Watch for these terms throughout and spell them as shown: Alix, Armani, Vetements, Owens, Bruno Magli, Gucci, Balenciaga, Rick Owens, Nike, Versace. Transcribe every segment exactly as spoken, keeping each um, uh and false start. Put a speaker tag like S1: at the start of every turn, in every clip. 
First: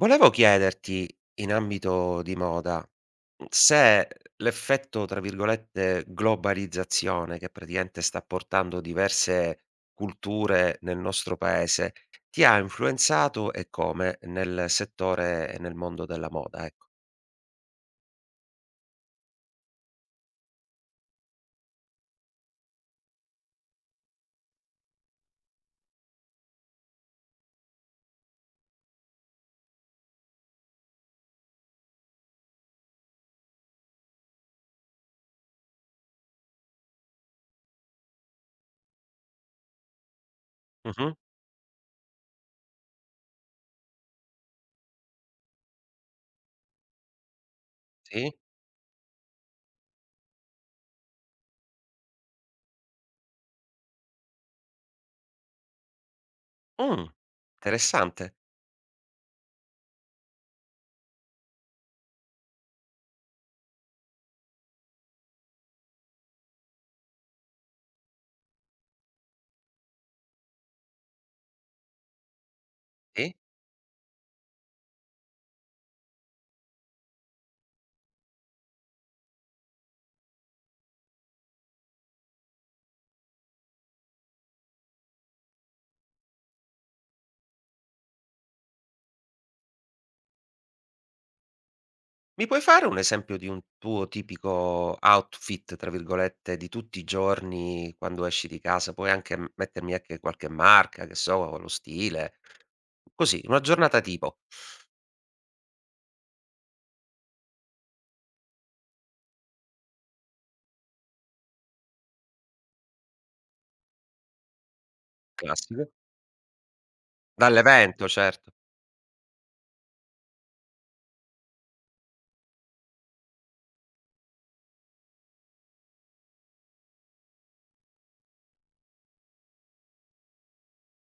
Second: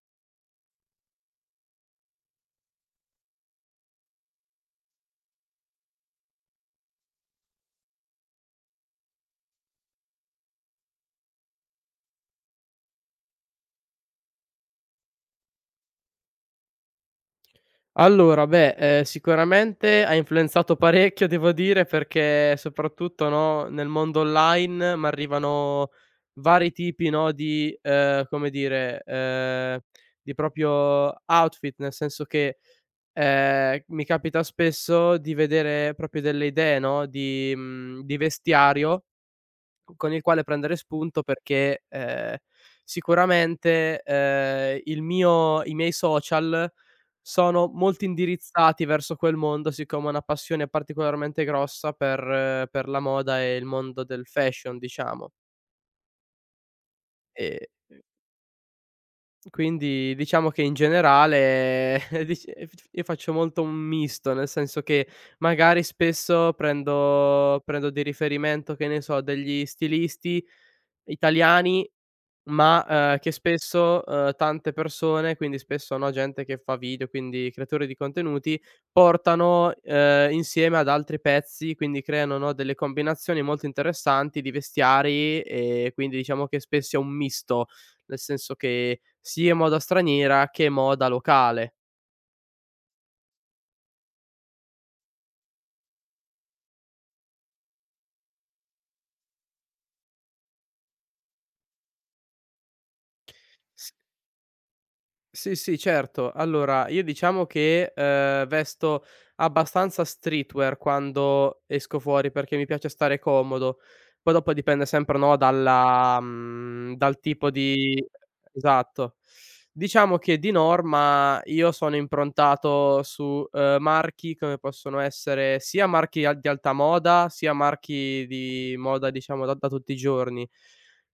S1: Volevo chiederti, in ambito di moda, se l'effetto, tra virgolette, "globalizzazione" che praticamente sta portando diverse culture nel nostro paese, ti ha influenzato e come nel settore e nel mondo della moda, ecco.
S2: Allora, beh, ehm, sicuramente ha influenzato parecchio devo dire, perché soprattutto, no, nel mondo online m'arrivano vari tipi, no, di ehm, come dire, ehm, di proprio outfit, nel senso che, ehm, mi capita spesso di vedere proprio delle idee, no, di mhmm, di vestiario con il quale prendere
S1: Mh-mh,
S2: spunto perché, ehm, sicuramente, ehm, il mio i miei social sono molto
S1: sì.
S2: indirizzati verso quel mondo, siccome ho una passione particolarmente grossa per eh, per la moda e il mondo del fashion, diciamo.
S1: Mh,
S2: Ehm,
S1: interessante.
S2: quindi diciamo che in generale dic io faccio molto un misto, nel senso che magari spesso prendo prendo di riferimento, che ne so, degli stilisti italiani. Ma, ehm, che
S1: Sì.
S2: spesso, uhm, tante persone, quindi spesso, no, gente che fa video, quindi creatori di contenuti, portano, ehm, insieme ad altri pezzi, quindi creano, no, delle combinazioni molto interessanti di vestiari, e quindi diciamo che spesso è un misto, nel senso che sia moda straniera che moda locale.
S1: Mi puoi fare un esempio di un tuo tipico outfit, tra virgolette, di tutti i giorni quando esci di casa? Puoi anche m mettermi anche qualche marca, che so, lo stile. Così, una giornata tipo.
S2: Sì, sì, certo. Allora, io diciamo che, ehm, vesto abbastanza streetwear quando esco fuori, perché mi piace stare comodo. Poi dopo dipende sempre, no,
S1: Classico.
S2: dalla mhmm, dal tipo di
S1: Dall'evento, certo.
S2: esatto. Diciamo che di norma io sono improntato su, ehm, marchi come possono essere sia marchi al di alta moda, sia marchi di moda, diciamo, da da tutti i giorni.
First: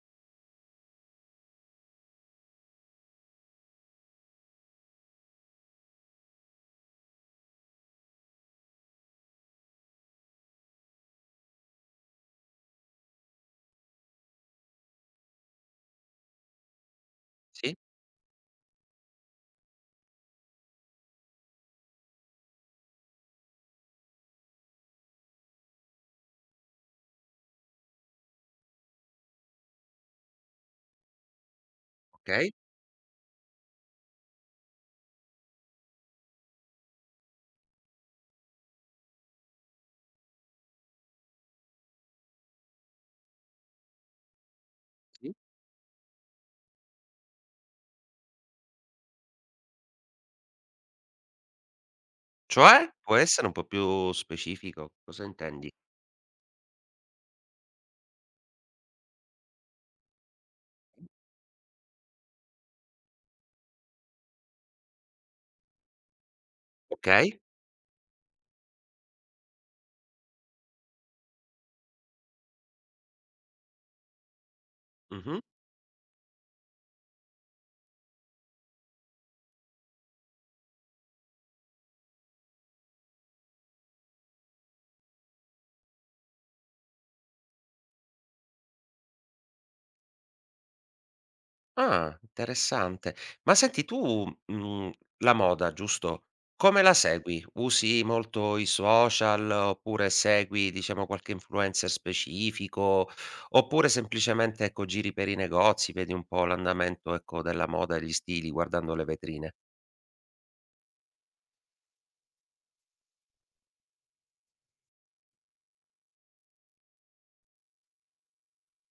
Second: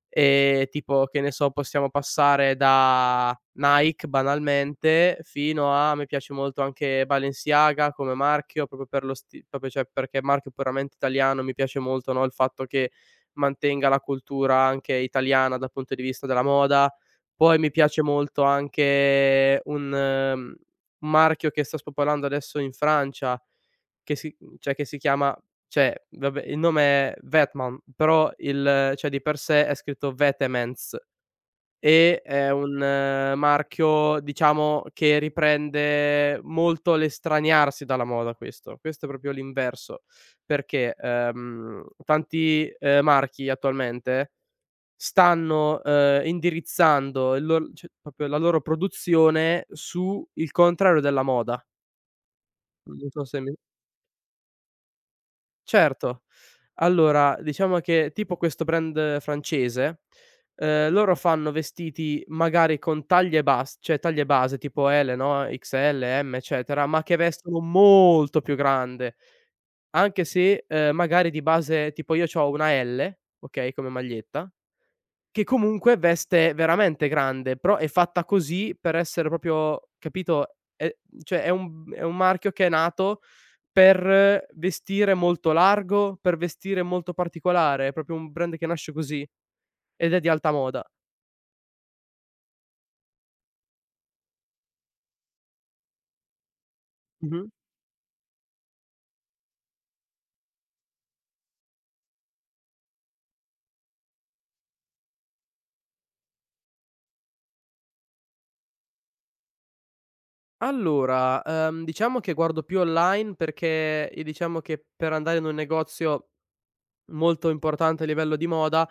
S2: Ehm, tipo, che ne so, possiamo passare da Nike banalmente, fino a mi piace molto anche Balenciaga come marchio, proprio per lo sti proprio cioè perché è marchio puramente italiano, mi piace molto, no, il fatto che mantenga la cultura anche italiana dal punto di vista della moda. Poi mi
S1: Sì,
S2: piace molto anche un ehm, un marchio che sta spopolando adesso in Francia, che si cioè che si chiama cioè, vabbè, il nome è Vetman, però il cioè di per sé è scritto Vetements e è
S1: okay,
S2: un marchio, diciamo, che riprende molto l'estraniarsi dalla moda questo. Questo è proprio l'inverso, perché, ehm, tanti, ehm, marchi attualmente
S1: sì.
S2: stanno, ehm, indirizzando il lor cioè proprio la loro produzione su il contrario della moda.
S1: Cioè?
S2: Non
S1: Può
S2: so se
S1: essere un
S2: mi.
S1: po' più specifico? Cosa intendi?
S2: Certo. Allora, diciamo che tipo questo brand francese, ehm, loro fanno vestiti magari con taglie bas cioè taglie base tipo L, no, X L, M, eccetera, ma che
S1: Okay.
S2: vestono molto più grande, anche se, ehm, magari di base tipo io c'ho una L, okay, come maglietta,
S1: Mh-mh.
S2: che comunque veste veramente grande, però è fatta così per essere proprio capito, è cioè è un è un marchio che è nato per vestire molto largo, per vestire molto particolare, è proprio un brand che nasce così ed è di alta moda.
S1: Ah, interessante. Ma senti tu, mhmm, la moda, giusto, come la segui?
S2: Mh-mh.
S1: Usi molto i social, oppure segui, diciamo, qualche influencer specifico, oppure semplicemente, ecco, giri per i negozi, vedi un po' l'andamento, ecco, della moda e gli stili guardando le vetrine?
S2: Allora, ehm, diciamo che guardo più online perché, ehm, diciamo che per andare in un negozio molto importante a livello di moda,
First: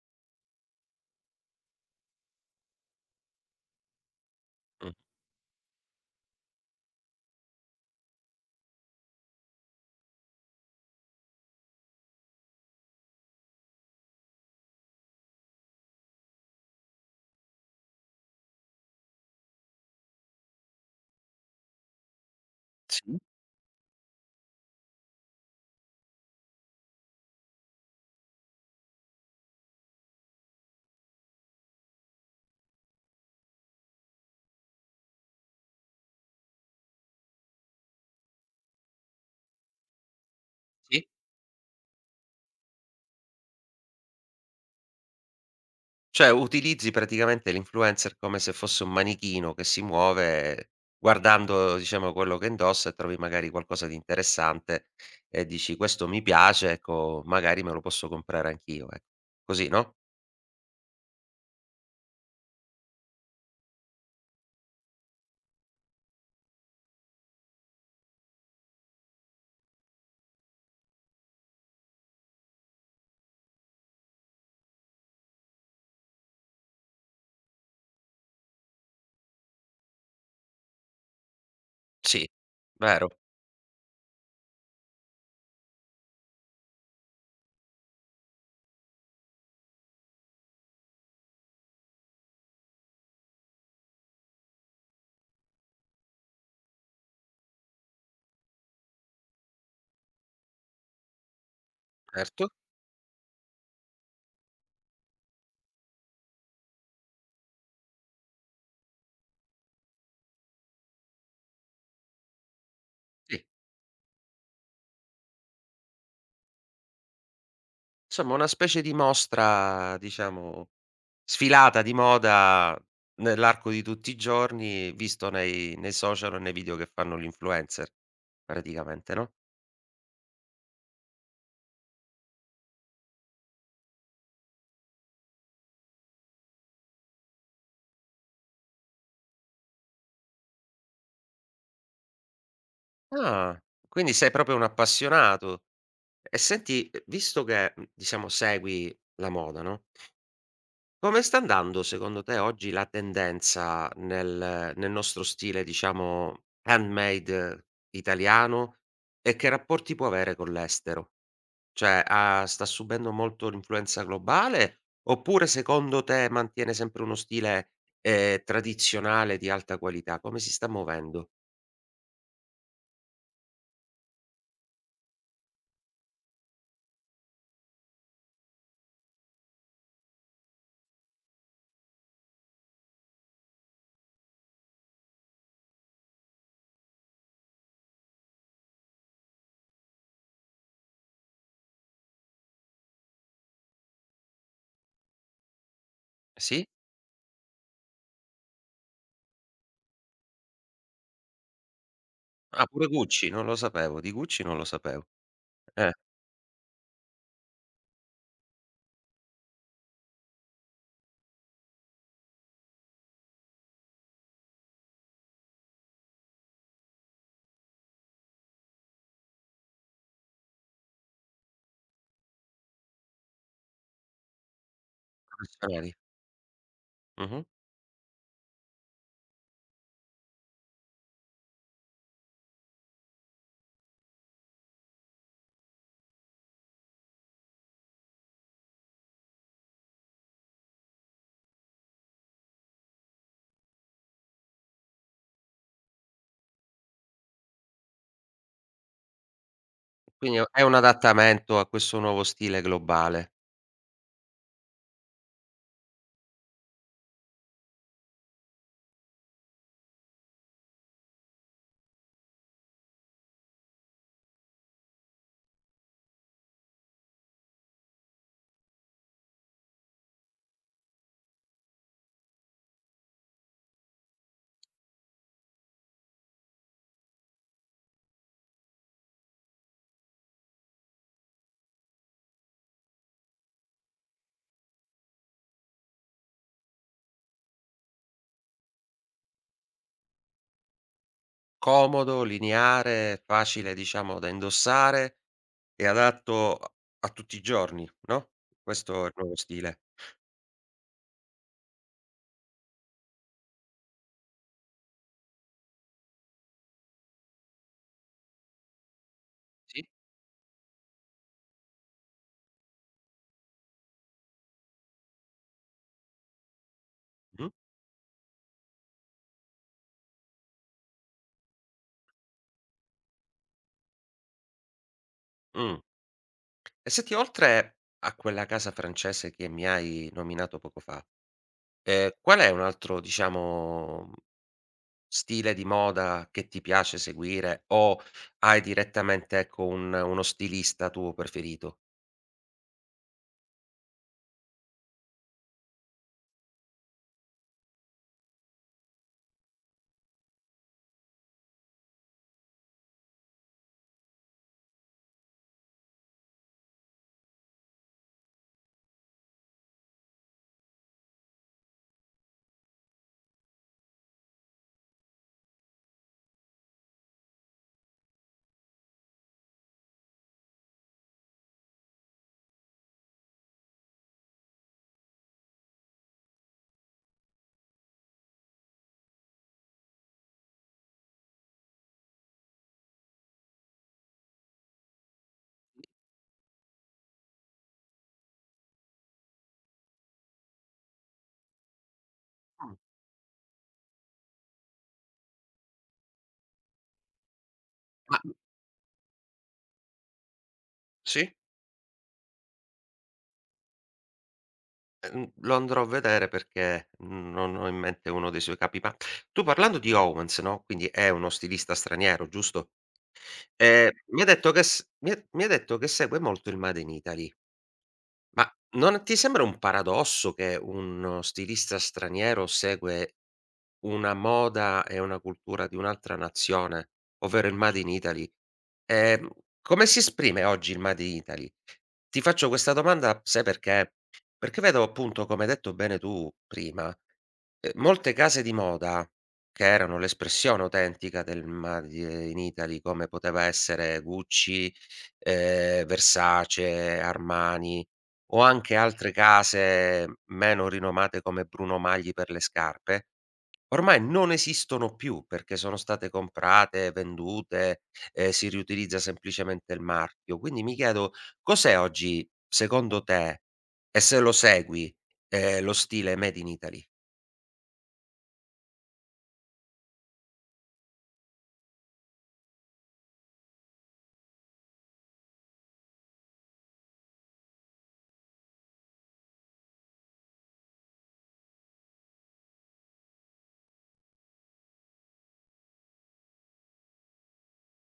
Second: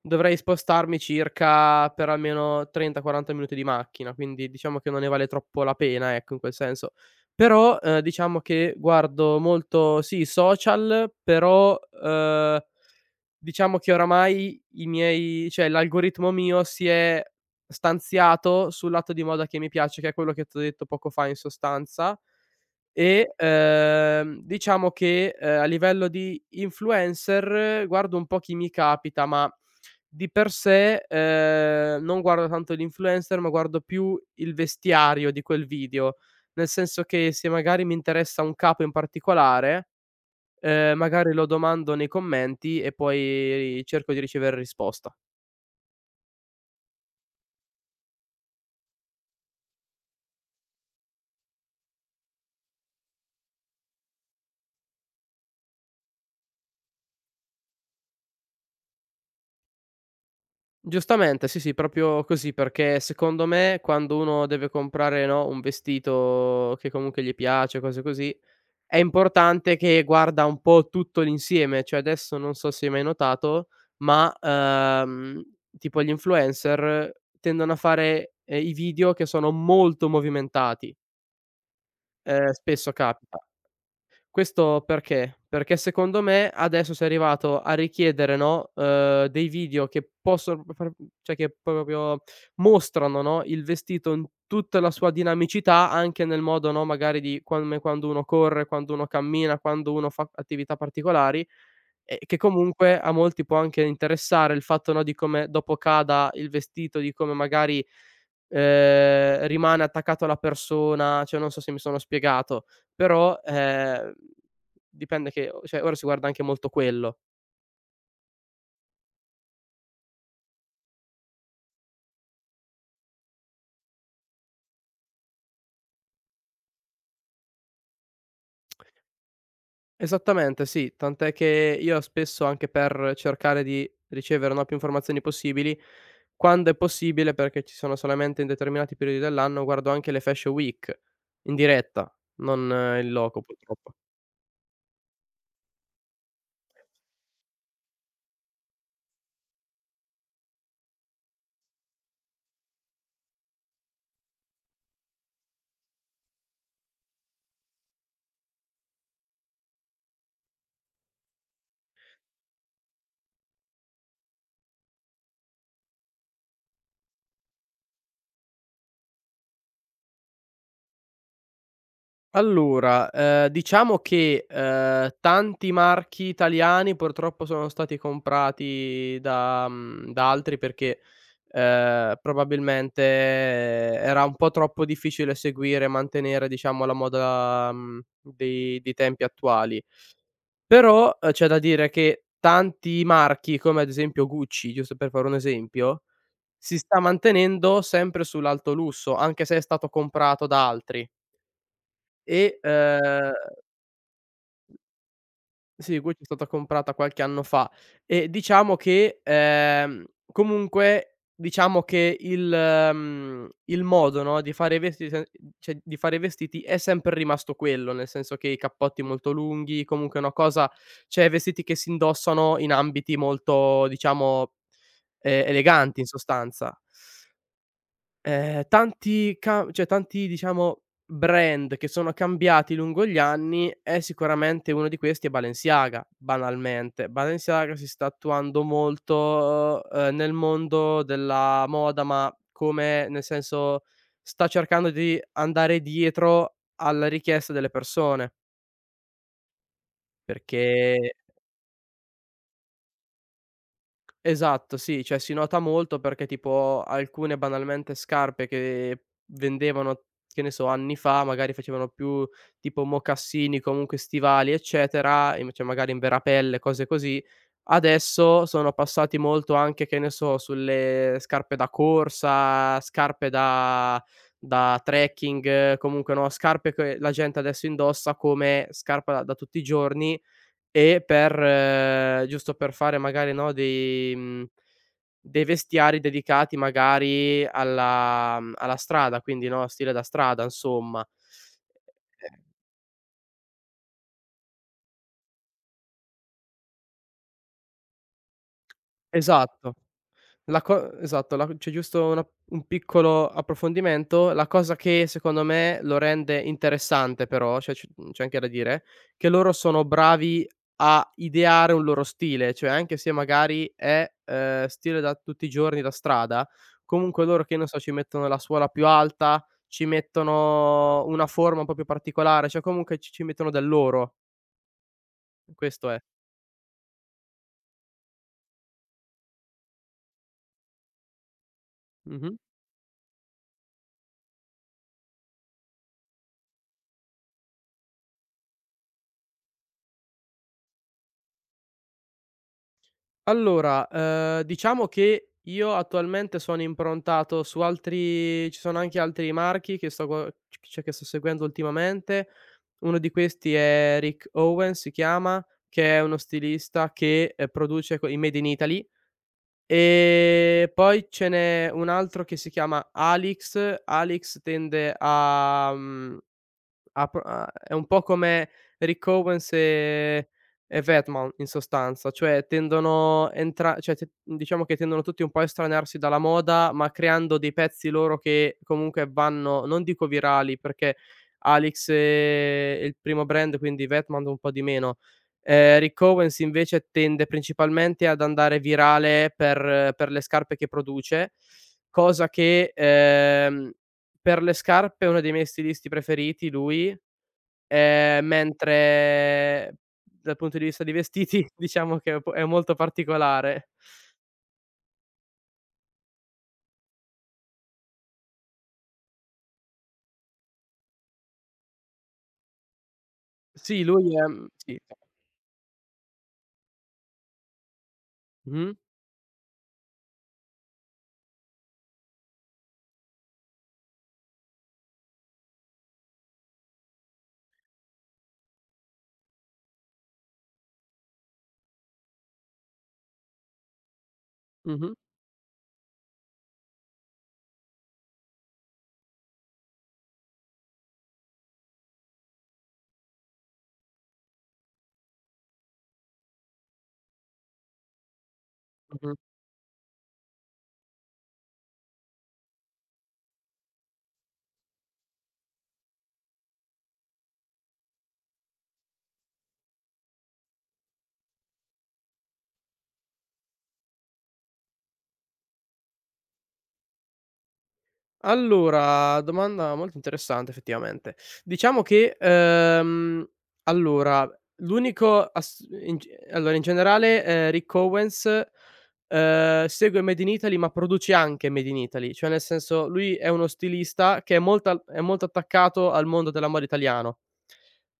S2: dovrei spostarmi circa per almeno trenta, quaranta minuti di macchina, quindi diciamo che
S1: Mh.
S2: non ne vale troppo la pena, ecco, in quel senso. Però, ehm, diciamo che guardo molto sì, i social, però, ehm, diciamo che oramai i miei cioè l'algoritmo mio si è stanziato sul lato di moda che mi piace, che è quello che t'ho detto poco fa in sostanza.
S1: Sì.
S2: E, ehm, diciamo che, ehm, a livello di influencer guardo un po' chi mi capita, ma di per sé, ehm, non guardo tanto l'influencer, ma guardo più il vestiario di quel video. Nel senso che se magari mi interessa un capo in particolare, ehm, magari lo domando nei commenti e poi cerco di ricevere risposta.
S1: Cioè, utilizzi praticamente l'influencer come se fosse un manichino che si muove guardando, diciamo, quello che indossa e trovi magari qualcosa di interessante e dici: "Questo mi piace, ecco, magari me lo posso comprare anch'io", ecco. Così, no?
S2: Giustamente, sì, sì, proprio così, perché secondo me quando uno deve comprare, no, un vestito che comunque gli piace, cose così, è importante che guarda un po' tutto l'insieme, cioè adesso non so se hai mai notato, ma, ehm, tipo gli influencer tendono a fare, ehm, i video che sono molto movimentati,
S1: Sì,
S2: ehm, spesso
S1: vero,
S2: capita. Questo perché? Perché secondo me adesso sei arrivato a richiedere, no, uhm, dei video che possono p far cioè che proprio mostrano, no, il vestito in tutta la sua dinamicità, anche nel modo, no, magari di come quando uno corre, quando uno cammina, quando uno fa attività particolari, e che
S1: certo,
S2: comunque a molti può anche interessare il fatto, no, di come dopo cada il vestito, di come magari, ehm, rimane attaccato alla persona, cioè non so se mi sono spiegato. Però,
S1: sì.
S2: ehm, dipende che o cioè ora si guarda anche molto quello.
S1: Insomma, una specie di mostra, diciamo, sfilata di moda nell'arco di tutti i giorni, visto nei nei social o nei video che fanno gli influencer praticamente, no?
S2: Esattamente, sì, tant'è che io spesso anche per cercare di ricevere, no, più informazioni possibili, quando è possibile, perché ci sono solamente in determinati periodi dell'anno, guardo anche le Fashion Week in diretta, non eh, in loco
S1: Ah,
S2: purtroppo.
S1: quindi sei proprio un appassionato. E senti, ehm, visto che, mhmm, diciamo segui la moda, no, come sta andando secondo te oggi la tendenza nel nel nostro stile, diciamo, handmade eh, italiano e che rapporti può avere con l'estero? Cioè, ha sta subendo molto l'influenza globale oppure secondo te mantiene sempre uno stile, ehm, tradizionale di alta qualità? Come si sta muovendo?
S2: Allora, ehm, diciamo che, ehm, tanti marchi italiani purtroppo sono stati comprati da mhmm, da altri perché, ehm, probabilmente era un po' troppo difficile seguire e mantenere, diciamo, la moda, mhmm, dei dei tempi attuali. Però, ehm, c'è da dire che tanti marchi, come ad esempio Gucci, giusto per fare un esempio,
S1: Sì?
S2: si sta mantenendo sempre sull'alto lusso, anche se è stato comprato da altri e,
S1: Ah, pure Gucci,
S2: ehm
S1: non lo sapevo, di Gucci non lo sapevo. Eh,
S2: Sì, Gucci è stata comprata qualche anno fa e diciamo che, ehm, comunque diciamo che il mhmm, il modo, no, di fare i vesti se cioè di fare i vestiti è sempre rimasto quello, nel senso che i cappotti molto lunghi, comunque una cosa cioè vestiti che si indossano in ambiti molto diciamo, ehm,
S1: collezionavi.
S2: eleganti in sostanza.
S1: Mh-mh.
S2: Ehm, tanti ca cioè tanti diciamo brand che sono cambiati lungo gli anni e sicuramente uno di questi è Balenciaga, banalmente. Balenciaga si sta attuando molto, ehm, nel mondo della moda, ma come nel senso, sta cercando di andare dietro alla richiesta delle persone,
S1: Quindi è un
S2: perché
S1: adattamento a questo nuovo stile globale.
S2: Esatto, sì, cioè si nota molto perché tipo alcune banalmente scarpe che vendevano, che ne so, anni fa, magari facevano più tipo mocassini, comunque stivali, eccetera, in- cioè magari in verapelle, cose così. Adesso sono passati molto anche, che ne so, sulle scarpe da corsa, scarpe da, da trekking, comunque no, scarpe che la gente adesso indossa come scarpa da da tutti i giorni e per eh, giusto per fare magari, no, dei mhmm, dei vestiari dedicati magari alla mhmm, alla strada, quindi, no, stile da strada insomma.
S1: Comodo, lineare, facile diciamo da indossare e adatto a a tutti i giorni, no, questo è il nuovo
S2: Esatto.
S1: stile.
S2: La co esatto, la c'è giusto una un piccolo approfondimento. La cosa che secondo me lo rende interessante però, cioè c mhmm, c'è anche da dire, che loro sono
S1: Sì?
S2: bravi a ideare un loro stile, cioè anche se magari è, ehm, stile da tutti i giorni da strada, comunque loro
S1: Mh.
S2: che ne so, ci mettono la suola più alta, ci mettono una forma un po' più particolare, cioè comunque ci ci mettono del loro.
S1: Mh.
S2: Questo è.
S1: E senti oltre a quella casa francese che mi hai nominato poco fa, ehm,
S2: Mh-mh.
S1: qual è un altro diciamo stile di moda che ti piace seguire o hai direttamente, ecco, un uno stilista tuo preferito?
S2: Allora, ehm, diciamo che io attualmente sono improntato su altri ci sono anche altri marchi che sto gua c cioè che sto seguendo ultimamente. Uno di questi è Rick Owens si chiama, che è uno stilista che, ehm, produce co i made in Italy, e poi ce n'è un altro che si chiama Alix. Alix tende a, mhmm ha pro ha è un po' come Rick Owens e e Vedman in sostanza, cioè tendono entra cioè t diciamo che tendono tutti un po' a estranearsi dalla moda, ma creando dei pezzi loro che comunque vanno, non dico virali, perché Alix è il primo brand, quindi Vedman un po' di meno. Ehm, Rick Owens invece tende principalmente ad andare virale per per le scarpe che produce, cosa che,
S1: Mh,
S2: ehm, per le scarpe è uno dei miei stilisti preferiti lui. Ehm,
S1: ma
S2: mentre dal punto di vista dei
S1: sì,
S2: vestiti diciamo che è po è molto particolare.
S1: ehm, lo andrò a vedere perché non ho in mente uno dei suoi capi, ma tu parlando di Owens, no, quindi è uno stilista straniero, giusto?
S2: Sì,
S1: Ehm,
S2: lui
S1: mi
S2: è
S1: hai
S2: mhmm,
S1: detto che
S2: sì.
S1: s
S2: Sì.
S1: mi ha mi hai detto che segue molto il made in Italy. Ma
S2: Mh-mh,
S1: non ti sembra un paradosso che uno stilista straniero segue una moda e una cultura di un'altra nazione, ovvero il made in Italy? Ehm, come si esprime oggi il made in Italy? Ti faccio questa domanda, sai perché? Perché vedo
S2: mh-mh,
S1: appunto, come hai detto bene tu prima, ehm, molte case di moda che erano l'espressione autentica del made in Italy, come poteva essere Gucci, ehm, Versace, Armani o anche altre
S2: mh-mh.
S1: case meno rinomate come Bruno Magli per le scarpe, ormai non esistono più perché sono state comprate, vendute, ehm, si riutilizza semplicemente il marchio. Quindi mi chiedo cos'è oggi, secondo te, e se lo segui, ehm, lo stile made in Italy,
S2: Allora, domanda molto interessante effettivamente. Diciamo che, ehm, allora l'unico ass in g allora in generale, ehm, Rick Owens, ehm, segue Made in Italy, ma produce anche Made in Italy, cioè nel senso lui è uno stilista che è molto al è molto attaccato al mondo della moda italiano.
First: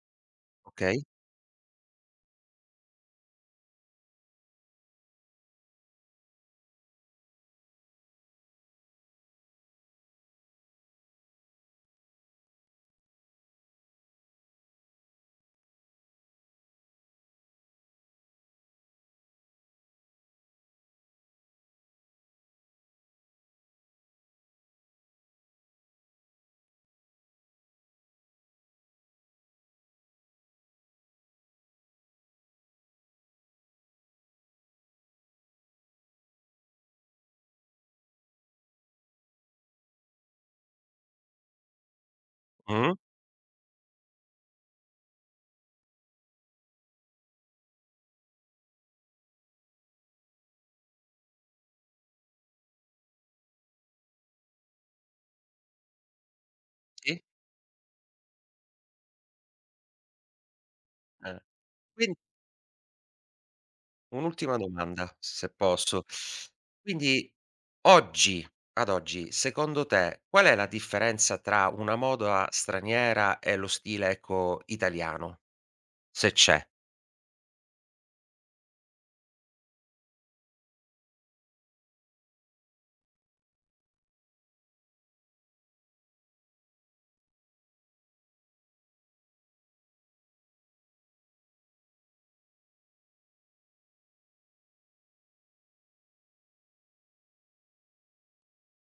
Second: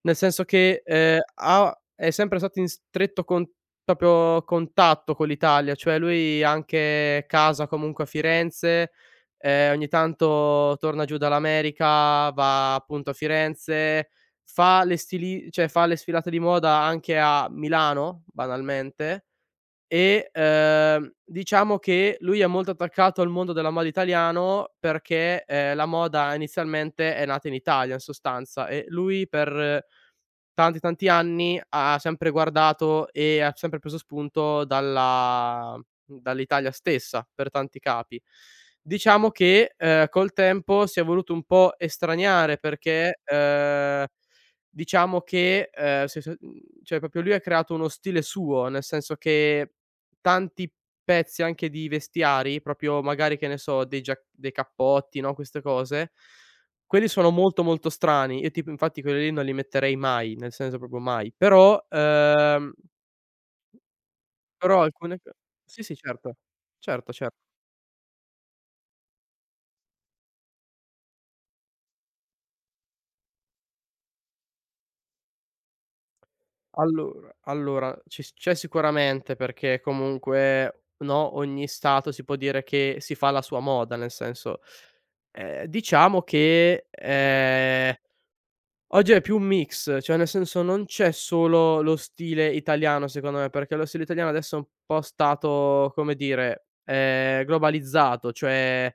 S2: Nel senso che,
S1: okay?
S2: ehm, ha è sempre stato in stretto con proprio contatto con l'Italia, cioè lui ha anche casa comunque a Firenze. Ehm, ogni tanto torna giù dall'America, va appunto a Firenze, fa le stili cioè fa le sfilate di moda anche a Milano, banalmente. E, ehm, diciamo che lui è molto attaccato al mondo della moda italiano perché, ehm, la moda inizialmente è nata in Italia in sostanza e lui per eh, tanti, tanti anni ha sempre guardato e ha sempre preso spunto dalla dall'Italia stessa per tanti capi. Diciamo che, ehm, col tempo si è voluto un po' estraniare
S1: Mh-mh,
S2: perché, ehm, diciamo che, ehm, se se mhmm, cioè proprio lui ha creato uno stile suo, nel senso che tanti pezzi anche di vestiari, proprio magari, che ne so, dei giac dei cappotti, no, queste cose, quelli
S1: sì,
S2: sono molto, molto strani. Io tipo infatti quelli lì non li metterei mai, nel senso proprio mai.
S1: eh.
S2: Però
S1: Quin
S2: ehm,
S1: Un'ultima
S2: però
S1: domanda,
S2: alcune co
S1: se
S2: Sì, sì,
S1: posso.
S2: certo. Certo,
S1: Quindi
S2: cer
S1: oggi ad oggi, secondo te, qual è la differenza tra una moda straniera e lo stile, ecco, italiano? Se c'è.
S2: allora allora, ci s c'è sicuramente perché comunque, no, ogni stato si può dire che si fa la sua moda, nel senso ehm, diciamo che, ehm oggi è più un mix, cioè nel senso non c'è solo lo stile italiano secondo me, perché lo stile italiano adesso è un po' stato, come dire, ehm, globalizzato, cioè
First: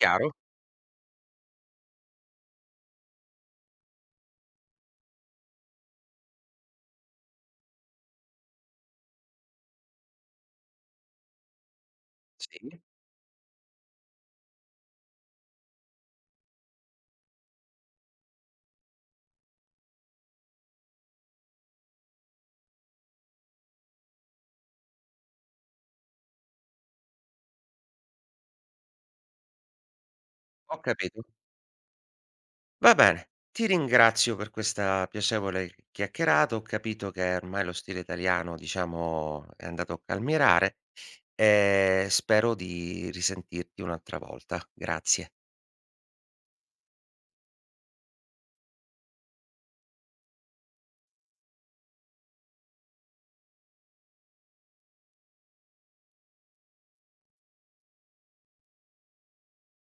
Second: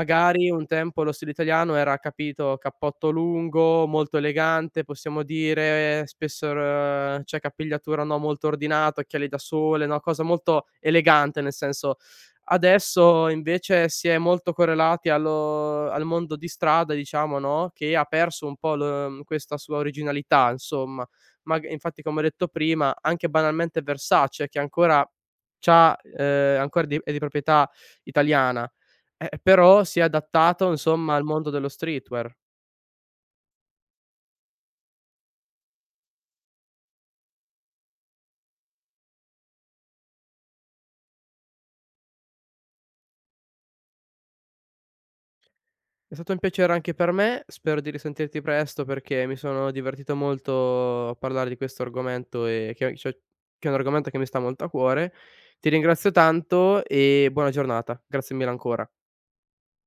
S1: Chiaro?
S2: un tempo lo stile italiano era, capito, cappotto lungo, molto elegante, possiamo dire, spesso r cioè capigliatura, no, molto ordinata, occhiali da sole, no, cosa molto elegante, nel senso
S1: Sì,
S2: adesso invece si è molto correlati allo al mondo di strada diciamo, no, che ha perso un po' l questa sua originalità insomma. Mag Infatti come ho detto prima, anche banalmente Versace che ancora c'ha ehm, ancora di è di proprietà italiana, eh, però si è adattato
S1: ho
S2: insomma
S1: capito.
S2: al mondo dello streetwear.
S1: Va bene, ti ringrazio per questa piacevole chiacchierata. Ho capito che ormai lo stile italiano, diciamo, è andato a calmirare e spero di risentirti un'altra volta. Grazie.
S2: È stato un piacere anche per me, spero di risentirti presto perché mi sono divertito molto a parlare di questo argomento e che cioè, che è un argomento che mi sta molto a cuore. Ti ringrazio tanto e buona giornata. Grazie mille ancora.